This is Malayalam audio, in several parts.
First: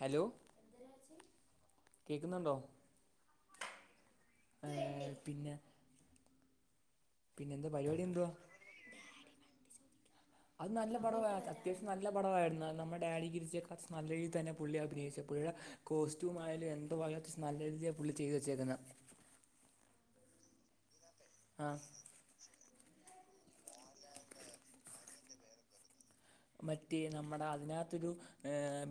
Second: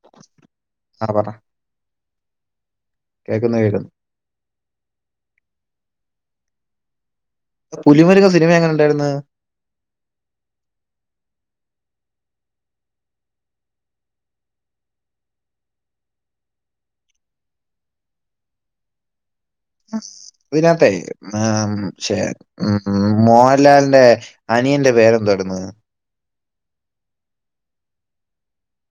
ഹലോ ആ പറ കേക്കുന്നുണ്ടോ കേൾക്കുന്നു കേൾക്കുന്നു ആ പിന്നെ പിന്നെന്താ പരിപാടി എന്തുവാ പുലിമുരുകൻ സിനിമ എങ്ങനെയുണ്ടായിരുന്നു അത് നല്ല പടരുന്നു അത്യാവശ്യം നല്ല പടമായിരുന്നു നമ്മുടെ ഡാഡി ഗിരിജ നല്ല രീതിയിൽ തന്നെ പുള്ളി അഭിനയിച്ചിട്ടുണ്ട് കോസ്റ്റ്യൂം ആയാലും എന്തോവായാലും നല്ല രീതിയിാണ് പുള്ളി ചെയ്തു വെച്ചേക്കുന്നത് നത്തെ ആ ആഹ് ശ ഉ മോഹൻലാലിന്റെ അനിയന്റെ പേരെന്തായിരുന്നു മറ്റേ നമ്മുടെ അതിനകത്തൊരു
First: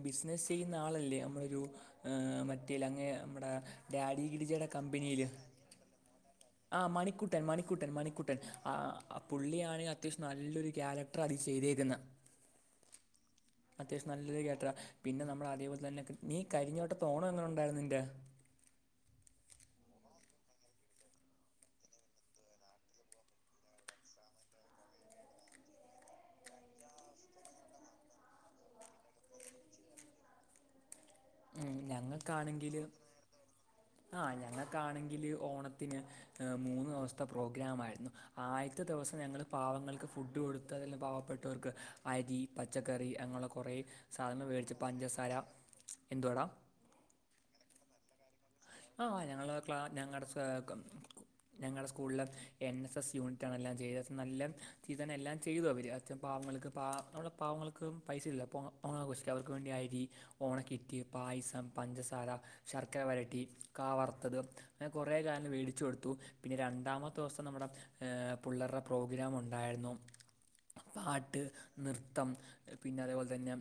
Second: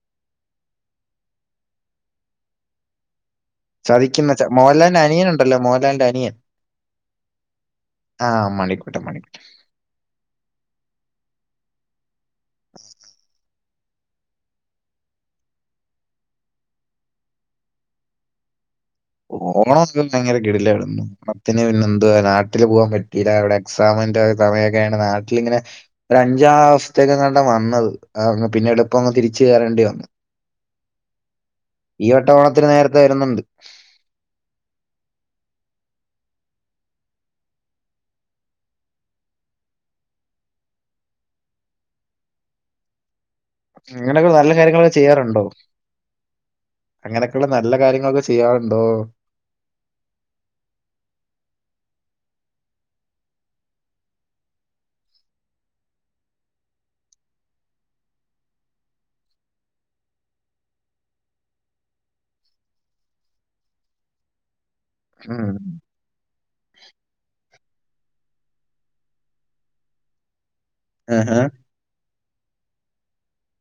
ബിസിനസ്സ് ചെയ്യുന്ന ആളല്ലേ നമ്മളൊരു മറ്റേ ലങ്ങേ ചതിക്കുന്ന മോഹൻലാലിന്റെ അനിയൻ ഉണ്ടല്ലോ മോഹൻലാലിന്റെ അനിയൻ ആ മണിക്കുട്ടൻ മണിക്കുട്ടൻ ആ മണിക്കുട്ടൻ മണിക്കൂട്ടൻ മണിക്കൂട്ടൻ പുള്ളിയാണെങ്കിൽ അത്യാവശ്യം നല്ലൊരു ക്യാരക്ടർ ചെയ്തേക്കുന്ന ഉം അത്യാവശ്യം നല്ലത് കേട്ട പിന്നെ നമ്മള അതേപോലെ തന്നെ നീ കരിഞ്ഞോട്ട തോണം എങ്ങനെ ഉണ്ടായിരുന്നു നിന്റെ ഓണമൊക്കെ ഭയങ്കര കിടില്ലായിടുന്നു ഓണത്തിന് പിന്നെ എന്തുവാ നാട്ടില് പോകാൻ പറ്റില്ലവിടെ എക്സാ സമയൊക്കെയാണ് നാട്ടിലിങ്ങനെ ഒരു അഞ്ചാവസ്ഥത്തയൊക്കെ കണ്ട വന്നത് പിന്നെട്പ്പം തിരിച്ച കയറേണ്ടി വന്നു ഈവട്ട ഓണത്തിന് നേരത്തെ വരുന്നുണ്ട് ആഹ ഞങ്ങൾക്കാണെങ്കില് ഓണത്തിന് മൂന്ന് ദിവസത്തെ പ്രോഗ്രാ മായിരുന്നു ആയിരുന്നു ആദ്യത്തെ ഓണത്തിന് മൂന്നു അവസ്ഥ പ്രോഗ്രാമായിരുന്നു ആയത്ത് ദിവസം ഞങ്ങൾ പാവങ്ങൾക്ക് ഫുഡ് കൊടുത്ത പാവപ്പെട്ടവർക്ക് അരി പച്ചക്കറി ഞങ്ങളൊക്കെ അങ്ങനെയൊക്കെ നല്ല കാര്യങ്ങളൊക്കെ ചെയ്യാറുണ്ടോ എന്തുവാടാ അങ്ങനെയൊക്കെയുള്ള നല്ല കാര്യങ്ങളൊക്കെ ചെയ്യാറുണ്ടോ ആ് ഞങ്ങള് ക്ലാ ഞങ്ങളുടെ ഞങ്ങളുടെ സ്കൂളിലെ എൻ എസ് എസ് യൂണിറ്റ ആണ എല്ലാം ചെയ്ത് നല്ല തീ തന്നെ എല്ലാം ചെയ്തു അവര് അച് പാവങ്ങൾക്ക് പാവ നമ്മ പാവ അവൾക്ക് പൈസ ഇല്ല ഇപ്പോൾ ഓണ ആഘോഷില്ല അവർക്ക് വേണ്ടി അരി ഓണക്കിറ്റ്പായസം പഞ്ചസാര ശർക്കര വരട്ടി കാവറുത്തത് അങ്ങനെ കുറെേ കാലം ഉം മേടിച്ചു കൊടുത്തു പിന്നെ രണ്ടാമത്തെ ദിവസം നമ്മുടെ പിള്ളേരുടെ പ്രോഗ്രാം ഉണ്ടായിരുന്നു ആഹാ. പാട്ട് നി മത്തം പിന്നെ അതുേപോലെ തന്നെ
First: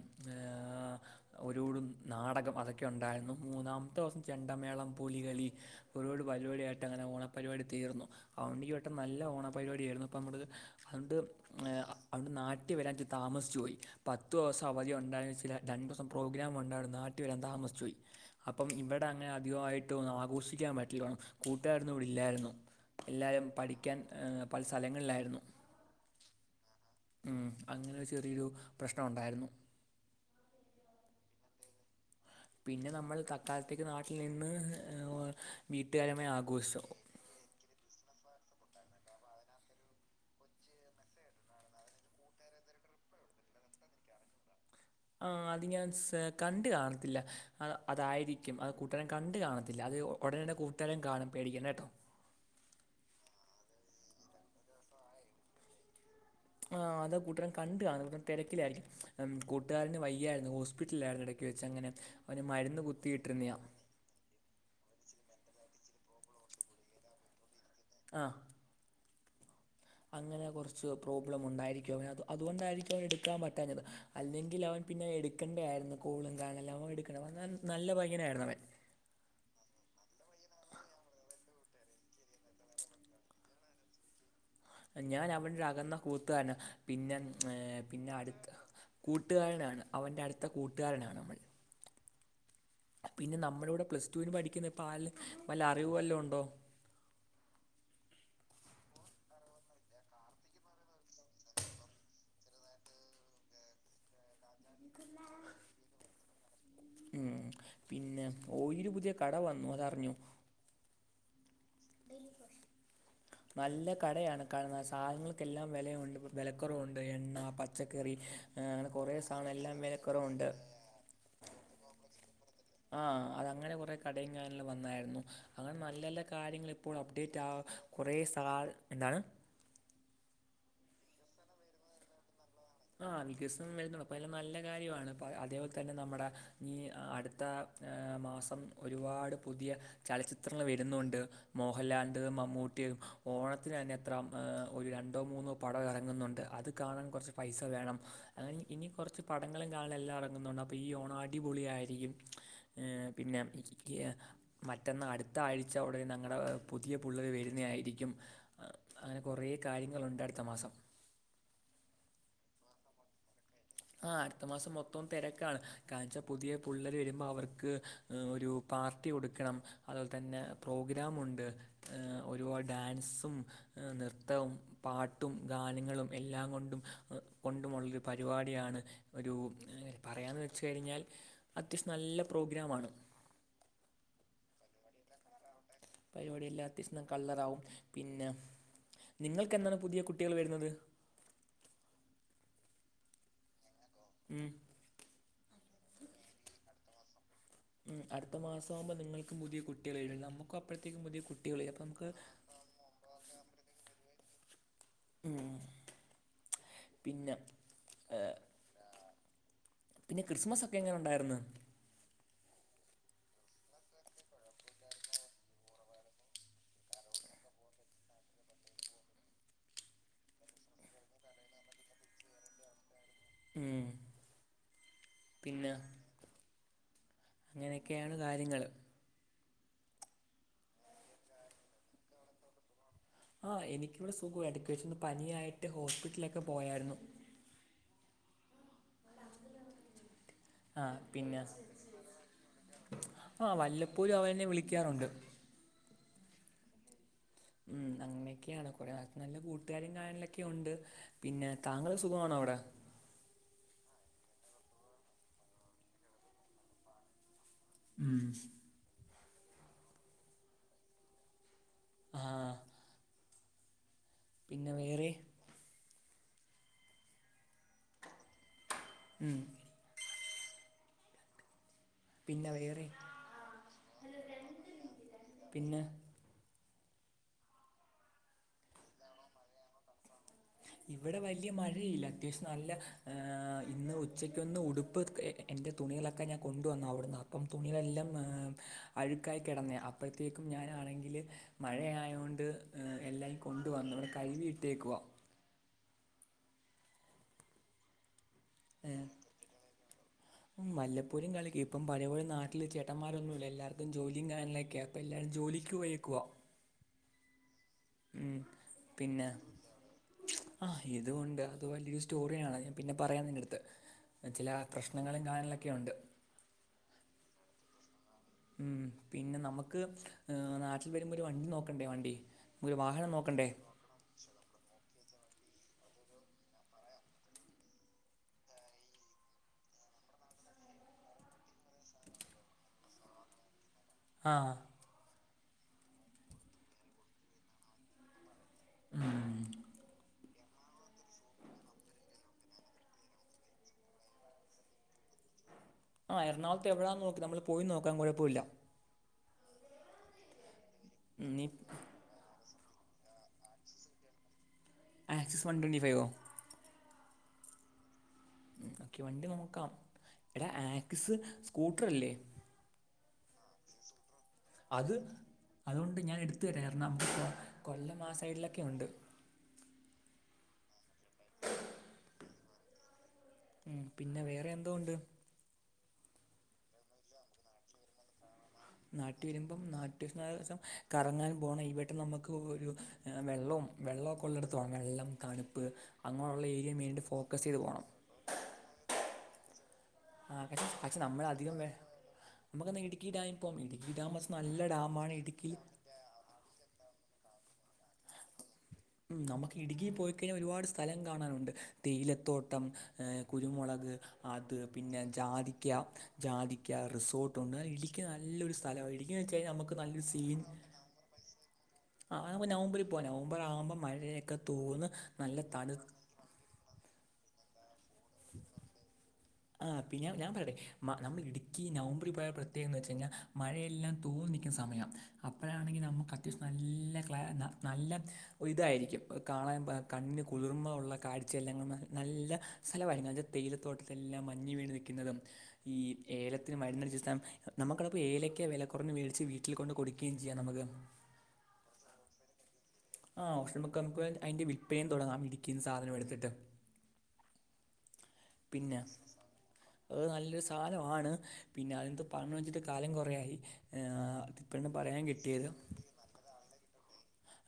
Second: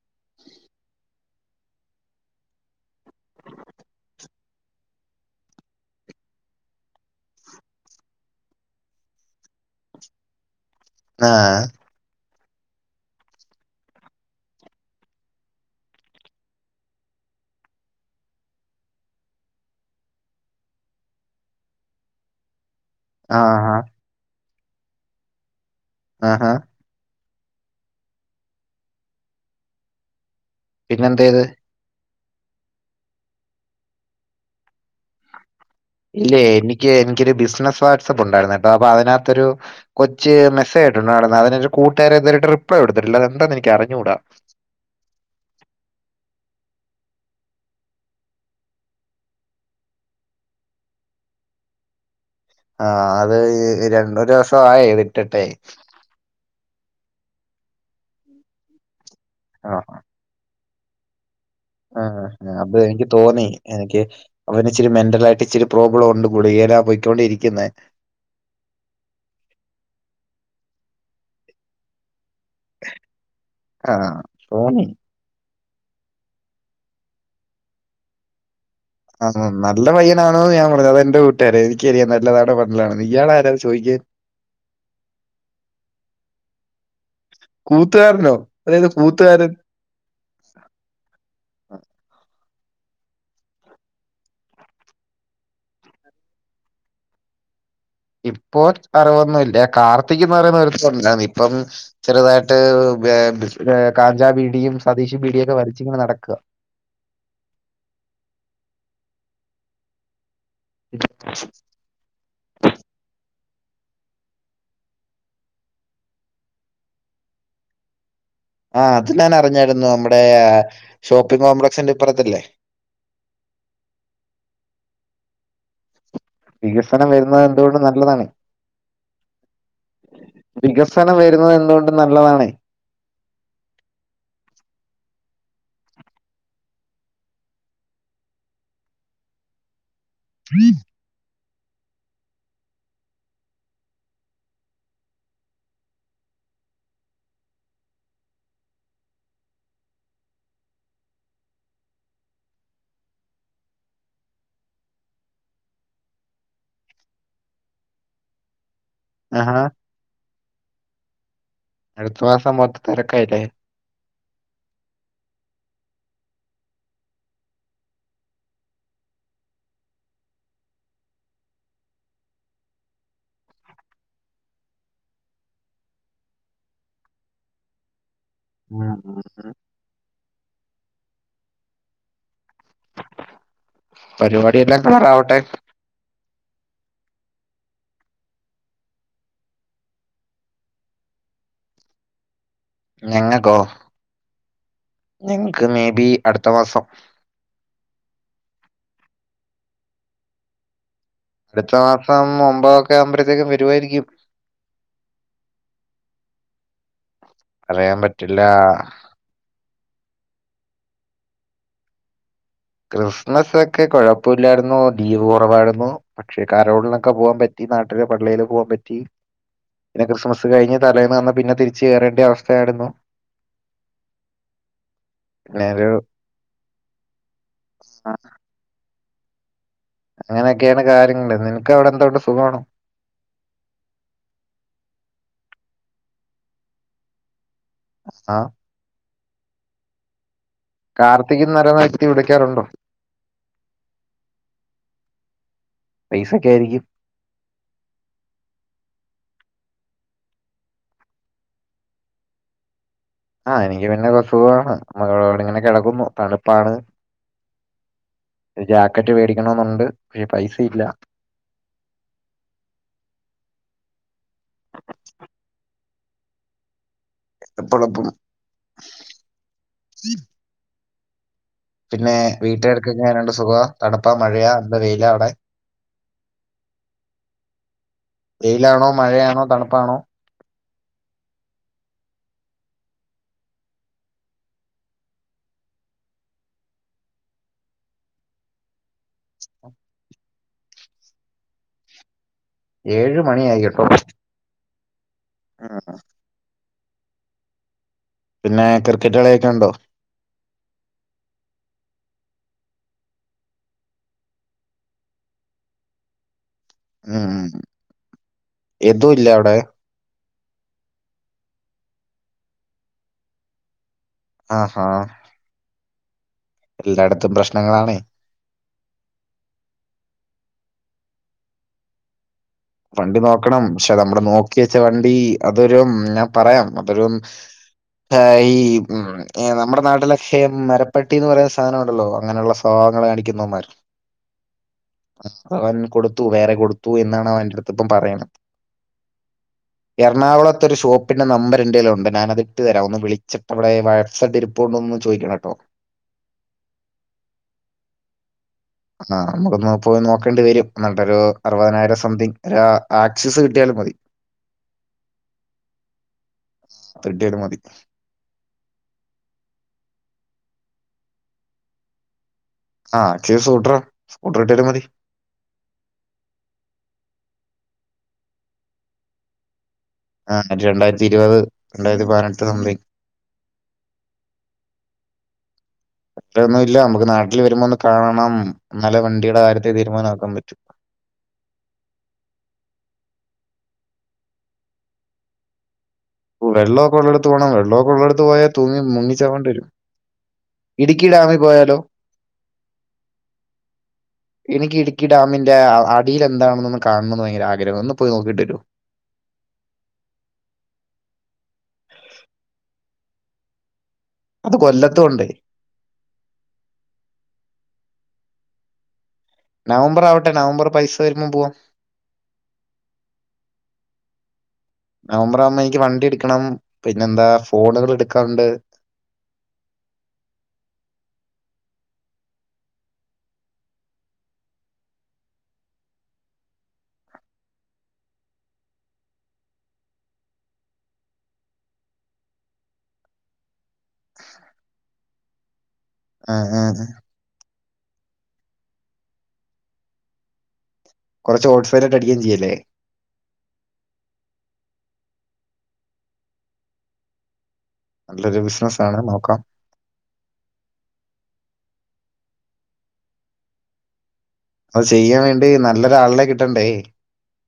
ഒരുോടും നാടകം അതൊക്കെ ഉണ്ടായിരുന്നു മൂന്നാമത്തെ ദിവസം ചെണ്ടമേളം പുലികളി ഒരുപാട് പരിപാടിയായിട്ട് അങ്ങനെ ഓണപരിപാടി തീർന്ന അവണ്ടങ്കിൽ വട്ടം നല്ല ഓണപരിപാടിയായിട്ടരുന്നു ആ. ന അ ന നാട്ടി വരാൻ താമസിച്ചു പോയി പത്ത് ദിവസം അവധി ഉണ്ടായി ചില രണ്ട് ദിവസം പ്രോഗ്രാംമ ഉണ്ടായിും നാട്ടിൽ വരാൻ യി അപ്പം ഇവിടെ അങ്ങനെ അധികമായിട്ട് ന്നും ആഘോഷിക്കാൻ പറ്റില്ലണം കൂട്ടുകാരന്നും ഇവിടെല്ലായിരുന്നു എല്ലാവരും ആഹാ. പഠിക്കാൻ പല സ്ഥലങ്ങളിലായിരുന്നു ആഹ് ഹഹ അങ്ങനെ ചെറിയൊരു പ്രശ്നമ ഉണ്ടായിരുന്നു പിന്നെ എന്ത്ത് പിന്നെ നമ്മൾ തക്കാലത്തേക്ക് നാട്ടിൽ നിന്ന് വീട്ടുകാരുമായി ഇല്ലേ ആഘോഷിച്ചു എനിക്ക് എനിക്കൊരു ബിസിനസ് വാട്സആപ്പ് ഉണ്ടായിരുന്ന അതിനകത്ത് ഒരു കൊച്ച് മെസ്സേജ് ഇട്ടിട്ടുണ്ടായിരുന്നു അവര് കൂട്ടാൻ ഇതുവരെയായിട്ടും റിപ്ലൈ കൊടുത്തിട്ടില്ല അറിഞ്ഞൂട ആ അത് ഞാൻ. കണ്ടു കാണത്തില്ല അതായിരിക്കും അത് കൂട്ടാരൻ കണ്ട കാണത്തില്ല ഉടനെത്തന്നെ കൂട്ടുകാരൻ കാണും പേടിക്കണ്ട ട്ടോ ആഹ അത് രണ്ടൂ ദിവസ ആയി വിട്ടട്ടെ ആ അത് കൂട്ടുകാരൻ കണ്ടു കാണത്തില്ല തിരക്കിലായിരിക്കും ആഹാ. കൂട്ടുകാരന് വയ്യായിരുന്നു ഹോസ്പിറ്റലിലായിരുന്നു ഇടയ്ക്ക് വെച്ച് അങ്ങനെ ആ അവന് അപ്പ മരുന്ന് എനിക്ക് തോന്നി കുത്തിയിട്ടിരുന്നയാ എനിക്ക് അവന് ഇച്ചിരി മെന്റല ആയിട്ട് ഇച്ചിരി പ്രോബ്ലം ഉണ്ട് ഗുളികയിൽ പോയിക്കൊണ്ടിരിക്കുന്നത് ആഹ് അങ്ങനെ കുറച്ച് പ്രോബ്ലം ഉണ്ടായിരിക്കും അത് അതുകൊണ്ടായിരിക്കും അവൻ എടുക്കാൻ പറ്റാഞ്ഞത് ആ. അല്ലെങ്കിൽ അവൻ തോന്നി. പിന്നെ എടുക്ക എടുക്കണ്ട ആയിരുന്നു കോളും കാ എല്ലാം അവ എടുക്ക നല്ല പയ്യനായിരുന്നു അവൻ ആ നല്ല പയ്യനാണോന്ന് ഞാൻ പറഞ്ഞത് അതെന്റെ കൂട്ടുകാരെ എനിക്കറിയാം നല്ലതാണോ പന്നലാണോന്ന് ഇയാള് ആരാ അത് ചോദിക്കാൻ എ ഞാൻ അവന്റെ അകന്ന കൂട്ടുകാരനാ പിന്നെ ഏർ പിന്നെ കൂത്തുകാരനോ? അടുത്ത അതായത് കൂത്തുകാരൻ. കൂട്ടുകാരനാണ് അവന്റെ അടുത്ത കൂട്ടുകാരനാണ് അവൻ. പിന്നെ നമ്മുടെ ഇവിടെ പ്ലസ്ടുവിന് പഠിക്കുന്ന ഇപ്പോ ആരേലും വല്ല അറിവുവല്ലാം ഉണ്ടോ? ഇപ്പോ അറിവൊന്നില്ല കാർത്തിക് എന്ന് പറയുന്ന ഒരുത്തൻ ഉണ്ടായിരുന്നു ഇപ്പം ചെറുതായിട്ട് കാഞ്ചാപീടിയും സതീഷ്പീടിയൊക്കെ വരച്ചിങ്ങനെ നടക്കുക ഉം പിന്നെ ഓയൂര് പുതിയ കട വന്നു അതറിഞ്ഞോ? ഇറിറ്റേഷൻസ് വേലു പോയാ നല്ല കടയാണ് കാണുന്നത് സാധനങ്ങൾക്കെല്ലാം വിലയുണ്ട് വിലക്കുറവുണ്ട് എണ്ണ പച്ചക്കറി ആ, അങ്ങനെ ആഹ് അത് കുറേ ഞാനു സാധനം എല്ലാം അറിഞ്ഞായിരുന്നു നമ്മുടെ വിലക്കുറവുണ്ട് ഷോപ്പിംഗ് കോംപ്ലക്സിന്റെ ഇപ്പുറത്തല്ലേ? ആഹ് അത് അങ്ങനെ കുറെ കടയും കാര്യങ്ങളും വന്നായിരുന്നു. അങ്ങനെ നല്ല നല്ല കാര്യങ്ങൾ ഇപ്പോൾ വികസനം അപ്ഡേറ്റ് വരുന്നത് ആ എന്തുകൊണ്ടും കുറേ നല്ലതാണ് സാൽ എന്താണ്? വികസനം വരുന്നത് എന്തുകൊണ്ടും നല്ലതാണേ ആ വികസനം വരുന്നത് അപ്പൊ എല്ലാം നല്ല കാര്യമാണ് അതേപോലെ തന്നെ നമ്മുടെ ഈ അടുത്ത ഏ മാസം ഒരുപാട് പുതിയ ചലച്ചിത്രങ്ങൾ വരുന്നുണ്ട് മോഹൻലാൻ്റെയും മമ്മൂട്ടിയും ഓണത്തിന് തന്നെ എത്ര ഒരു രണ്ടോ മൂന്നോ പടം ഇറങ്ങുന്നുണ്ട് അത് കാണാൻ കുറച്ച് പൈസ വേണം അങ്ങനെ ഇനി കുറച്ച് പടങ്ങളും കാണാനും എല്ലാം ഇറങ്ങുന്നുണ്ട് അപ്പോം ഈ ഓണം അടിപൊളിയായിരിക്കും. പിന്ന മിക്കിയ മറ്റന്ന അടുത്ത ആഴ്ച്ചേടെ ഞങ്ങളുടെ പുതിയ പുള്ളേര് വരുന്നയായിരിക്കും അങ്ങനെ കുറെ ആഹാ കാര്യങ്ങള് ഉണ്ട് അടുത്ത മാസം ത്രാസം മൊത്ത തിരക്കായില്ലേ ആ അടുത്ത മാസം മൊത്തം തിരക്കാണ് കാരണവെച്ചാ പുതിയ പുള്ളേര് വരുമ്പോ അവർക്ക് ഒരു പാർ കത്തി കൊടുക്കണം അതുപോലെ തന്നെ പ്രോഗ്രാമുണ്ട് ഒരുപാട് ഡാൻസും നൃത്തവും പാട്ടും ഗാനങ്ങളും എല്ലാം കൊണ്ടും കൊണ്ടുമുള്ളരു പരിപാ [unintelligible] ഉം ഒരു പറയന്ന് വെച്ച്കയിഞ്ഞാൽ അത്യാവശ്യം നല്ല [unintelligible] പ്രോഗ്രാമാണ് എല്ലാം കളറാവട്ടെ പരിപാടി എല്ലാത്തിഷണം കളറാവും പിന്ന നിങ്ങൾക്കെന്നാണ് പുതിയ കുട്ടികൾ വരുന്നത് ഞങ്ങൾക്കോ ഉം. ഞങ്ങക്ക് മേബി അടുത്ത മാസം ഉം അടുത്ത മാസമാവുമ്പോൾ നിങ്ങൾക്കും പുതിയ കുട്ടികളഴൂ നമുക്ക് അപ്പഴത്തെ അടുത്ത മാസം ഒമ്പതൊക്കെ ആവുമ്പോഴത്തേക്കും വരുവായിരിക്കും ഉം പിന്നെ അറിയാൻ ഏ, പറ്റില്ല പിന്നെ ക്രിസ്മസ് ഒക്കെ എങ്ങനെ ഉണ്ടായിരുന്നു ക്രിസ്മസ് ഒക്കെ കുഴപ്പില്ലായിരുന്നു ലീവ് കുറവായിരുന്നു പക്ഷെ കരോളിനൊക്കെ പോവാൻ പറ്റി നാട്ടിലെ പള്ളിയില് പോകാൻ പറ്റി പിന്നെ ക്രിസ്മസ് കഴിഞ്ഞ് തലേന്ന് വന്ന പിന്നെ തിരിച്ച് കയറേണ്ട അവസ്ഥയായിരുന്നു ഉം പിന്നെ ആ, അങ്ങനൊക്കെയാണ് കാര്യങ്ങള് അങ്ങനെയൊക്കെയാണ് കാര്യങ്ങള് നിനക്ക് അവിടെ എന്തോണ്ട് സുഖമാണോ ആഹ് എനിക്കിവിടെ സുഖം എടക്ക് വച്ചന്ന് പനിയായിട്ട് ഹോസ്പിറ്റലൊക്കെ പോയായിരുന്നു ആഹ് ആ പിന്നെ കാർത്തികന്നര നത്തി ഇവിടക്ക ആ വല്ലപ്പോലും അവൻ എന്നെ വിളിക്കാറുണ്ട് പൈസക്ക ആയിരിക്കും ഉം അങ്ങനൊക്കെയാണ് കുറെ നല്ല കൂട്ടുകാരും കാര്യങ്ങളും ഒക്കെ ഉണ്ട് പിന്നെ താങ്കൾ സുഖമാണോ അവിടെ ആഹ് എനിക്ക് പിന്നെ ഇവിടെ സുഖമാണ് മകളോട് ഇങ്ങനെ കിടക്കുന്നു തണുപ്പാണ് ഉം. ഒരു ജാക്കറ്റ് വേടിക്കണെന്നുണ്ട് പക്ഷെ പൈസയില്ല ആഹ പിന്നെ വേറെ എപ്പോഴെപ്പ ഉം, പിന്നെ വീട്ടുകാർക്കൊക്ക എങ്ങനുണ്ട് സുഖവാ തണുപ്പാ മഴയാ എന്താ വെയില അവിടെ പിന്നെ വെയിലാണോ മഴയാണോ തണുപ്പാണോ ഇവിടെ വലിയ മഴയില്ല അത്യാവശ്യം നല്ല ഇന്ന് ഉച്ചക്ക് ഒന്ന് ഉടുപ്പ് തുണികളൊക്കെ ഞാൻ കൊണ്ടുവന്നവിടുന്നു അപ്പ തുണികളെല്ലാം അഴുക്കായി കിടന്ന അപ്പോഴേക്കും ാന ആണെങ്കില് മഴയായതൊണ്ട് ഏഴ് എല്ലാം മണിയായി കൊണ്ട വന്നു ഇവിടെ കഴവിയിട്ടേക്ക്വാ ആഹ പിന്നെ ക്രിക്കറ്റ് കളിയൊക്കെണ്ടോ വല്ലപ്പോഴും കളിക്കും ഇപ്പം പഴയ പോലെ നാട്ടില് ചേട്ടന്മാരൊന്നും ഇല്ല എല്ലാവർക്കും ജോലിയും കാര്യങ്ങളൊക്കെയാ അപ്പ എല്ലാവരും ജോലിക്ക് പോയേക്കുവ ഉം ഉം ഉം പിന്നെ ആഹ് ഇതുകൊണ്ട് അത് വലിയൊരു സ്റ്റോറിയാണ് ഞാൻ പിന്നെ പറയാൻ നിന്റെടുത്ത് ചെല ആഹാ പ്രശ്നങ്ങളും കാര്യങ്ങളൊക്കെയുണ്ട് എല്ലായിടത്തും പ്രശ്നങ്ങളാണെ ഉം പിന്നെ നമുക്ക് നാട്ടില് വരുമ്പോ ഒരു വണ്ടി നോക്കണ്ടേ വണ്ടി ഒരു വാഹനം വണ്ടി നോക്കണ്ടേ നോക്കണം പക്ഷെ നമ്മള് നോക്കിവെച്ചാ വണ്ടി അതൊരു ഞാൻ പറയാം അതൊരു ഇപ്പ ഈ ഉം ഏ നമ്മുടെ നാട്ടിലൊക്കെ മരപ്പട്ടീന്ന് പറയുന്ന സാനൊണ്ടല്ലോ അങ്ങനെയുള്ള സ്വ ഭാവങ്ങള് കാണിക്കുന്നവന്മാര് ആഹ് അവൻ കൊടുത്തു വേറെ കൊടുത്തു എന്നാണ് അവൻ എന്റെ അടുത്ത് ഇപ്പം പറയണെ എറണാകുള ളത്തൊരു ഷോപ്പിന്റെ നമ്പർ എന്റെയ്യിലുണ്ട് ഞാനത് ഇട്ട് തരാം ഒന്ന് വിളിച്ചിട്ട് അവിടെ വാട്സ്ആപ്പ് ഇരിപ്പുണ്ടോന്ന് ചോയിക്കണോട്ടോ ആ എറണാകുളത്ത് എവിടാന്ന് നോക്ക് നമ്മള് പോയി നോക്കാ കൊഴപ്പമില്ല ആ നമുക്കൊന്ന് പോയി നോക്കേണ്ടി വരും എന്നിട്ടൊരു ഉം, നീ അറുപതിനായിരം സംതിങ് ആ ആക്സസ് കിട്ടിയാലും മതി ആക്സസ് വൺ ട്വന്റി ഫൈവോ കിട്ടിയത് മതി ഓക്കെ വണ്ടി നോക്കാം എടാ ആക്സ് സ്കൂട്ടറല്ലേ ആഹ് [unintelligible] സ്കൂട്ടറൊ അത് അതുകൊണ്ട് ഞാൻ എടുത്തു തരാ [inaudible] കൊല്ലം ആ സൈഡിലൊക്കെ ഉണ്ട് ആ രണ്ടായിരത്തി ഇരുപത് രണ്ടായിരത്തി പതിനെട്ട് സംതിങ് ഉം പിന്നെ വേറെ എന്തോണ്ട് അത്രൊന്നും ഇല്ല നമ്മുക്ക് നാട്ടിൽ വരുമ്പോ ഒന്ന് കാണണം എന്നാലേ നാട്ടി വണ്ടിയുടെ വരുമ്പം കാര്യത്തിൽ നാട്ടിൽ തീരുമാനമാക്കാൻ നാലു പറ്റും ദിവസം കറങ്ങാൻ പോണം ഇവിടെ നമുക്ക് ഒരു വെള്ളവും വെള്ളൊക്കെ ഉള്ളെട്ത്തു പോവാ വെള്ളം തണുപ്പ് അങ്ങനെയുള്ള ഏരിയ വെള്ളൊക്കെ മെയിനായിട്ട് ഉള്ളടുത്ത് ഫോക്കസ് പോണം ചെയ്ത് പോകണം വെള്ളൊക്കെ ഉള്ളടുത്ത് പോയാല് തൂങ്ങി മുങ്ങി ചാവേണ്ടി വരും ആ പക്ഷെ പക്ഷെ ഇടുക്കി ഡാമിൽ നമ്മളധികം വെ പോയാലോ നമുക്കെന്നാ ഇടുക്കി ഡായിൽ പോവാം ഇടുക്കി ഡാം പക്ഷെ നല്ല എനിക്ക് ഡാമാണ് ഇടുക്കി ഡാമിന്റെ അ- അടിയിൽ എന്താണെന്നൊന്ന് കാണണമെന്ന് ഭയങ്കര ആഗ്രഹം ഒന്ന് പോയി നോക്കിട്ട് വരുവോ ഉം നമുക്ക് ഇടുക്കി പോയിക്കഴിഞ്ഞാൽ ഒരുപാട് സ്ഥലം കാണാനുണ്ട് തേയിലത്തോട്ടം ഏ കുരുമുളക് അത് പിന്നെ കൊല്ലത്തും ഉണ്ട് ജാതിക്ക ജാതിക്ക റിസോർട്ടുണ്ട് ഇടുക്കി നല്ലൊരു സ്ഥലമാണ് ഇടുക്കിയെന്ന് വെച്ച് കഴിഞ്ഞാൽ നമുക്ക് നവംബർ നല്ലൊരു ആവട്ടെ സീൻ നവംബർ പൈസ വരുമ്പോ പോവാം ആ നവംബറിൽ പോവാ നവംബർ ആവുമ്പോ മഴയൊക്കെ തോർന്ന് നല്ല നവംബറാകുമ്പോ തണു എനിക്ക് വണ്ടി എടുക്കണം. പിന്നെന്താ ഫോണുകള് എടുക്കാണ്ട് ആ പിന്നെ ഞാൻ പറയട്ടെ മ നമ്മള് ഇടുക്കി നവംബറില് പോയാ പ്രത്യേകന്നുവെച്ച് കഴിഞ്ഞാല് മഴയെല്ലാം തോർ ന്ന് നിക്കണ സമയം അപ്പോഴാണെങ്കിൽ നമുക്ക് അത്യാവശ്യം നല്ല ക്ലാ ന്ന നല്ല ഇതായിരിക്കും ഓ കാ പാളയ പോയാ കണ്ണിന് കുളിർമ ഒള്ള കാഴ്ചയല്ലാങ്ങുന്ന നല്ല സ്ഥലമായിരിന്നു അത് തേയിലത്തോട്ട തെല്ലാം മഞ്ഞ് വീണ് നിൽക്കുന്നതും ഈ ഏഹ് ഏലത്തിന് ഏഹ് മരുന്നടിച്ച് [unintelligible] നമുക്കവിടെ പോയി ഏലക്ക വെല കൊറഞ്ഞ് മേടിച്ച് വീട്ടിൽ കൊണ്ട് കൊടുക്കേയും ചെയ്യാം നമ്മക്ക് കൊറച്ച് ഓട്ട്സൈട്ടായിട്ട് അടിക്കേയും ചെയ്യാല്ലേ ആ [unintelligible] അതിന്റെ വിൽപ്പനെ തൊടങ്ങാം ഇടുക്കീന്ന് സാധനം എടുത്തിട്ട് നല്ലൊരു പിന്നെ ബിസിനസ്സാണ് നോക്കാം. അത് നല്ലൊരു സാനമാണ് പിന്നെ അതെന്താ പറയ്ണെ വെച്ചിട്ട് കാലം കൊറയായി ഏ ആ അത് ചെയ്യാൻ വേണ്ടി നല്ലൊരു ആളിനെ കിട്ടണ്ടേ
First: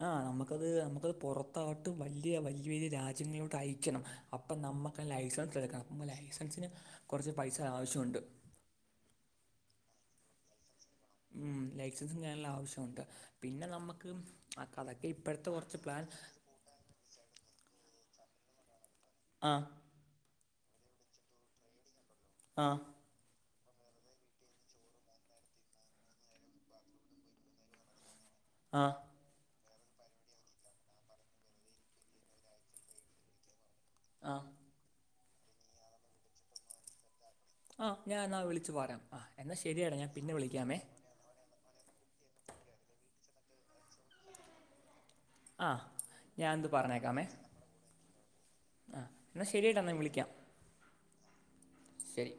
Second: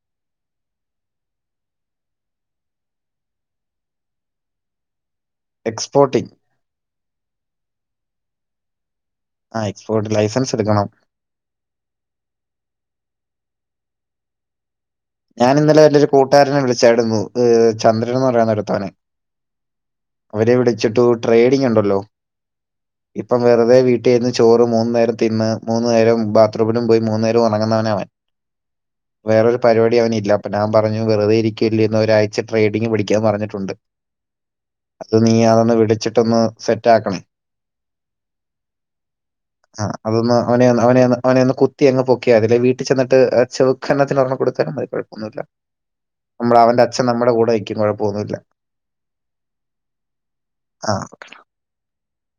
ആ നമ്മക്കത് നമ്മക്കത് പൊറത്താട്ടും വല്ല്യ വല്ല്യ വലിയ രാജ്യങ്ങളിലോട്ട് അയച്ചിടണം അപ്പൊ നമ്മ ഇപ്പ ലൈസൻസ് എടുക്കണം അപ്പം എക്സ്പോർട്ടിംഗ് ലൈസൻസിന് കൊറച്ച് പൈസ ആവശ്യണ്ട് ആ എക്സ്പോർട്ട് ലൈസൻസ് എടുക്കണം ഉം ലൈസൻസും നല്ല ആവശ്യമുണ്ട് പിന്നെ നമ്മുക്ക് ആ കഥ ഞാൻ ഇന്നലെ എന്റെ ഒരു കൂട്ടുകാരനെ വിളിച്ചായിരുന്നു ചന്ദ്രൻ എന്ന് പറയുന്ന ഒരുത്തനെ ആ അവരെ വിളിച്ചിട്ട് ട്രേഡിങ് ഉണ്ടല്ലോ ആ ഇപ്പം വേറെ എന്റെ വീട്ടിന്ന് ചോറ് മൂന്നു നേരം തിന്ന് മൂന്നു നേരം ബാത്റമിലും പോയി മൂന്ന നേരം ഉറങ്ങുന്നവന അവൻ ആ വേറൊരു പരിപാടി അവന് ഇല്ല അപ്പ ഞാൻ പറഞ്ഞു വെറുെ ഇരിക്കല്ല എന്നന്ന് ഒരാഴ്ച ട്രേഡി ങ്ങ് പിടിക്കാന്ന് പറഞ്ഞിട്ടുണ്ട് ആഹ അത് നീ അതൊന്ന് വിളിച്ചിട്ട് ഒന്ന് സെറ്റ് ആക്കണേ ആ് ഞാൻ എന്നാ വിളിച്ചു പറയാം ആ എന്നാ ശരിയടാ ഞാൻ പിന്നെ വിളിക്കാമേ കത്തി അങ് പൊക്കുക അതിെ വീട്ടിൽ ചെന്നിട്ട് ചെവക്കനത്തിന് ഒരെണ്ണം കൊടുത്താലും മതി കുഴപ്പൊന്നുമില്ല ആ ഞാൻ നമ്മള ഇത് അവന്റെ അച്ഛൻ പറഞ്ഞേക്കാമേ നമ്മുടെ കൂടെ വക്കും കുഴപ്പ പോൊന്നില്ല ആ എന്നാൽ ശരിയായിട്ടാ എന്നാ വിളിക്കാം [unintelligible] ശരി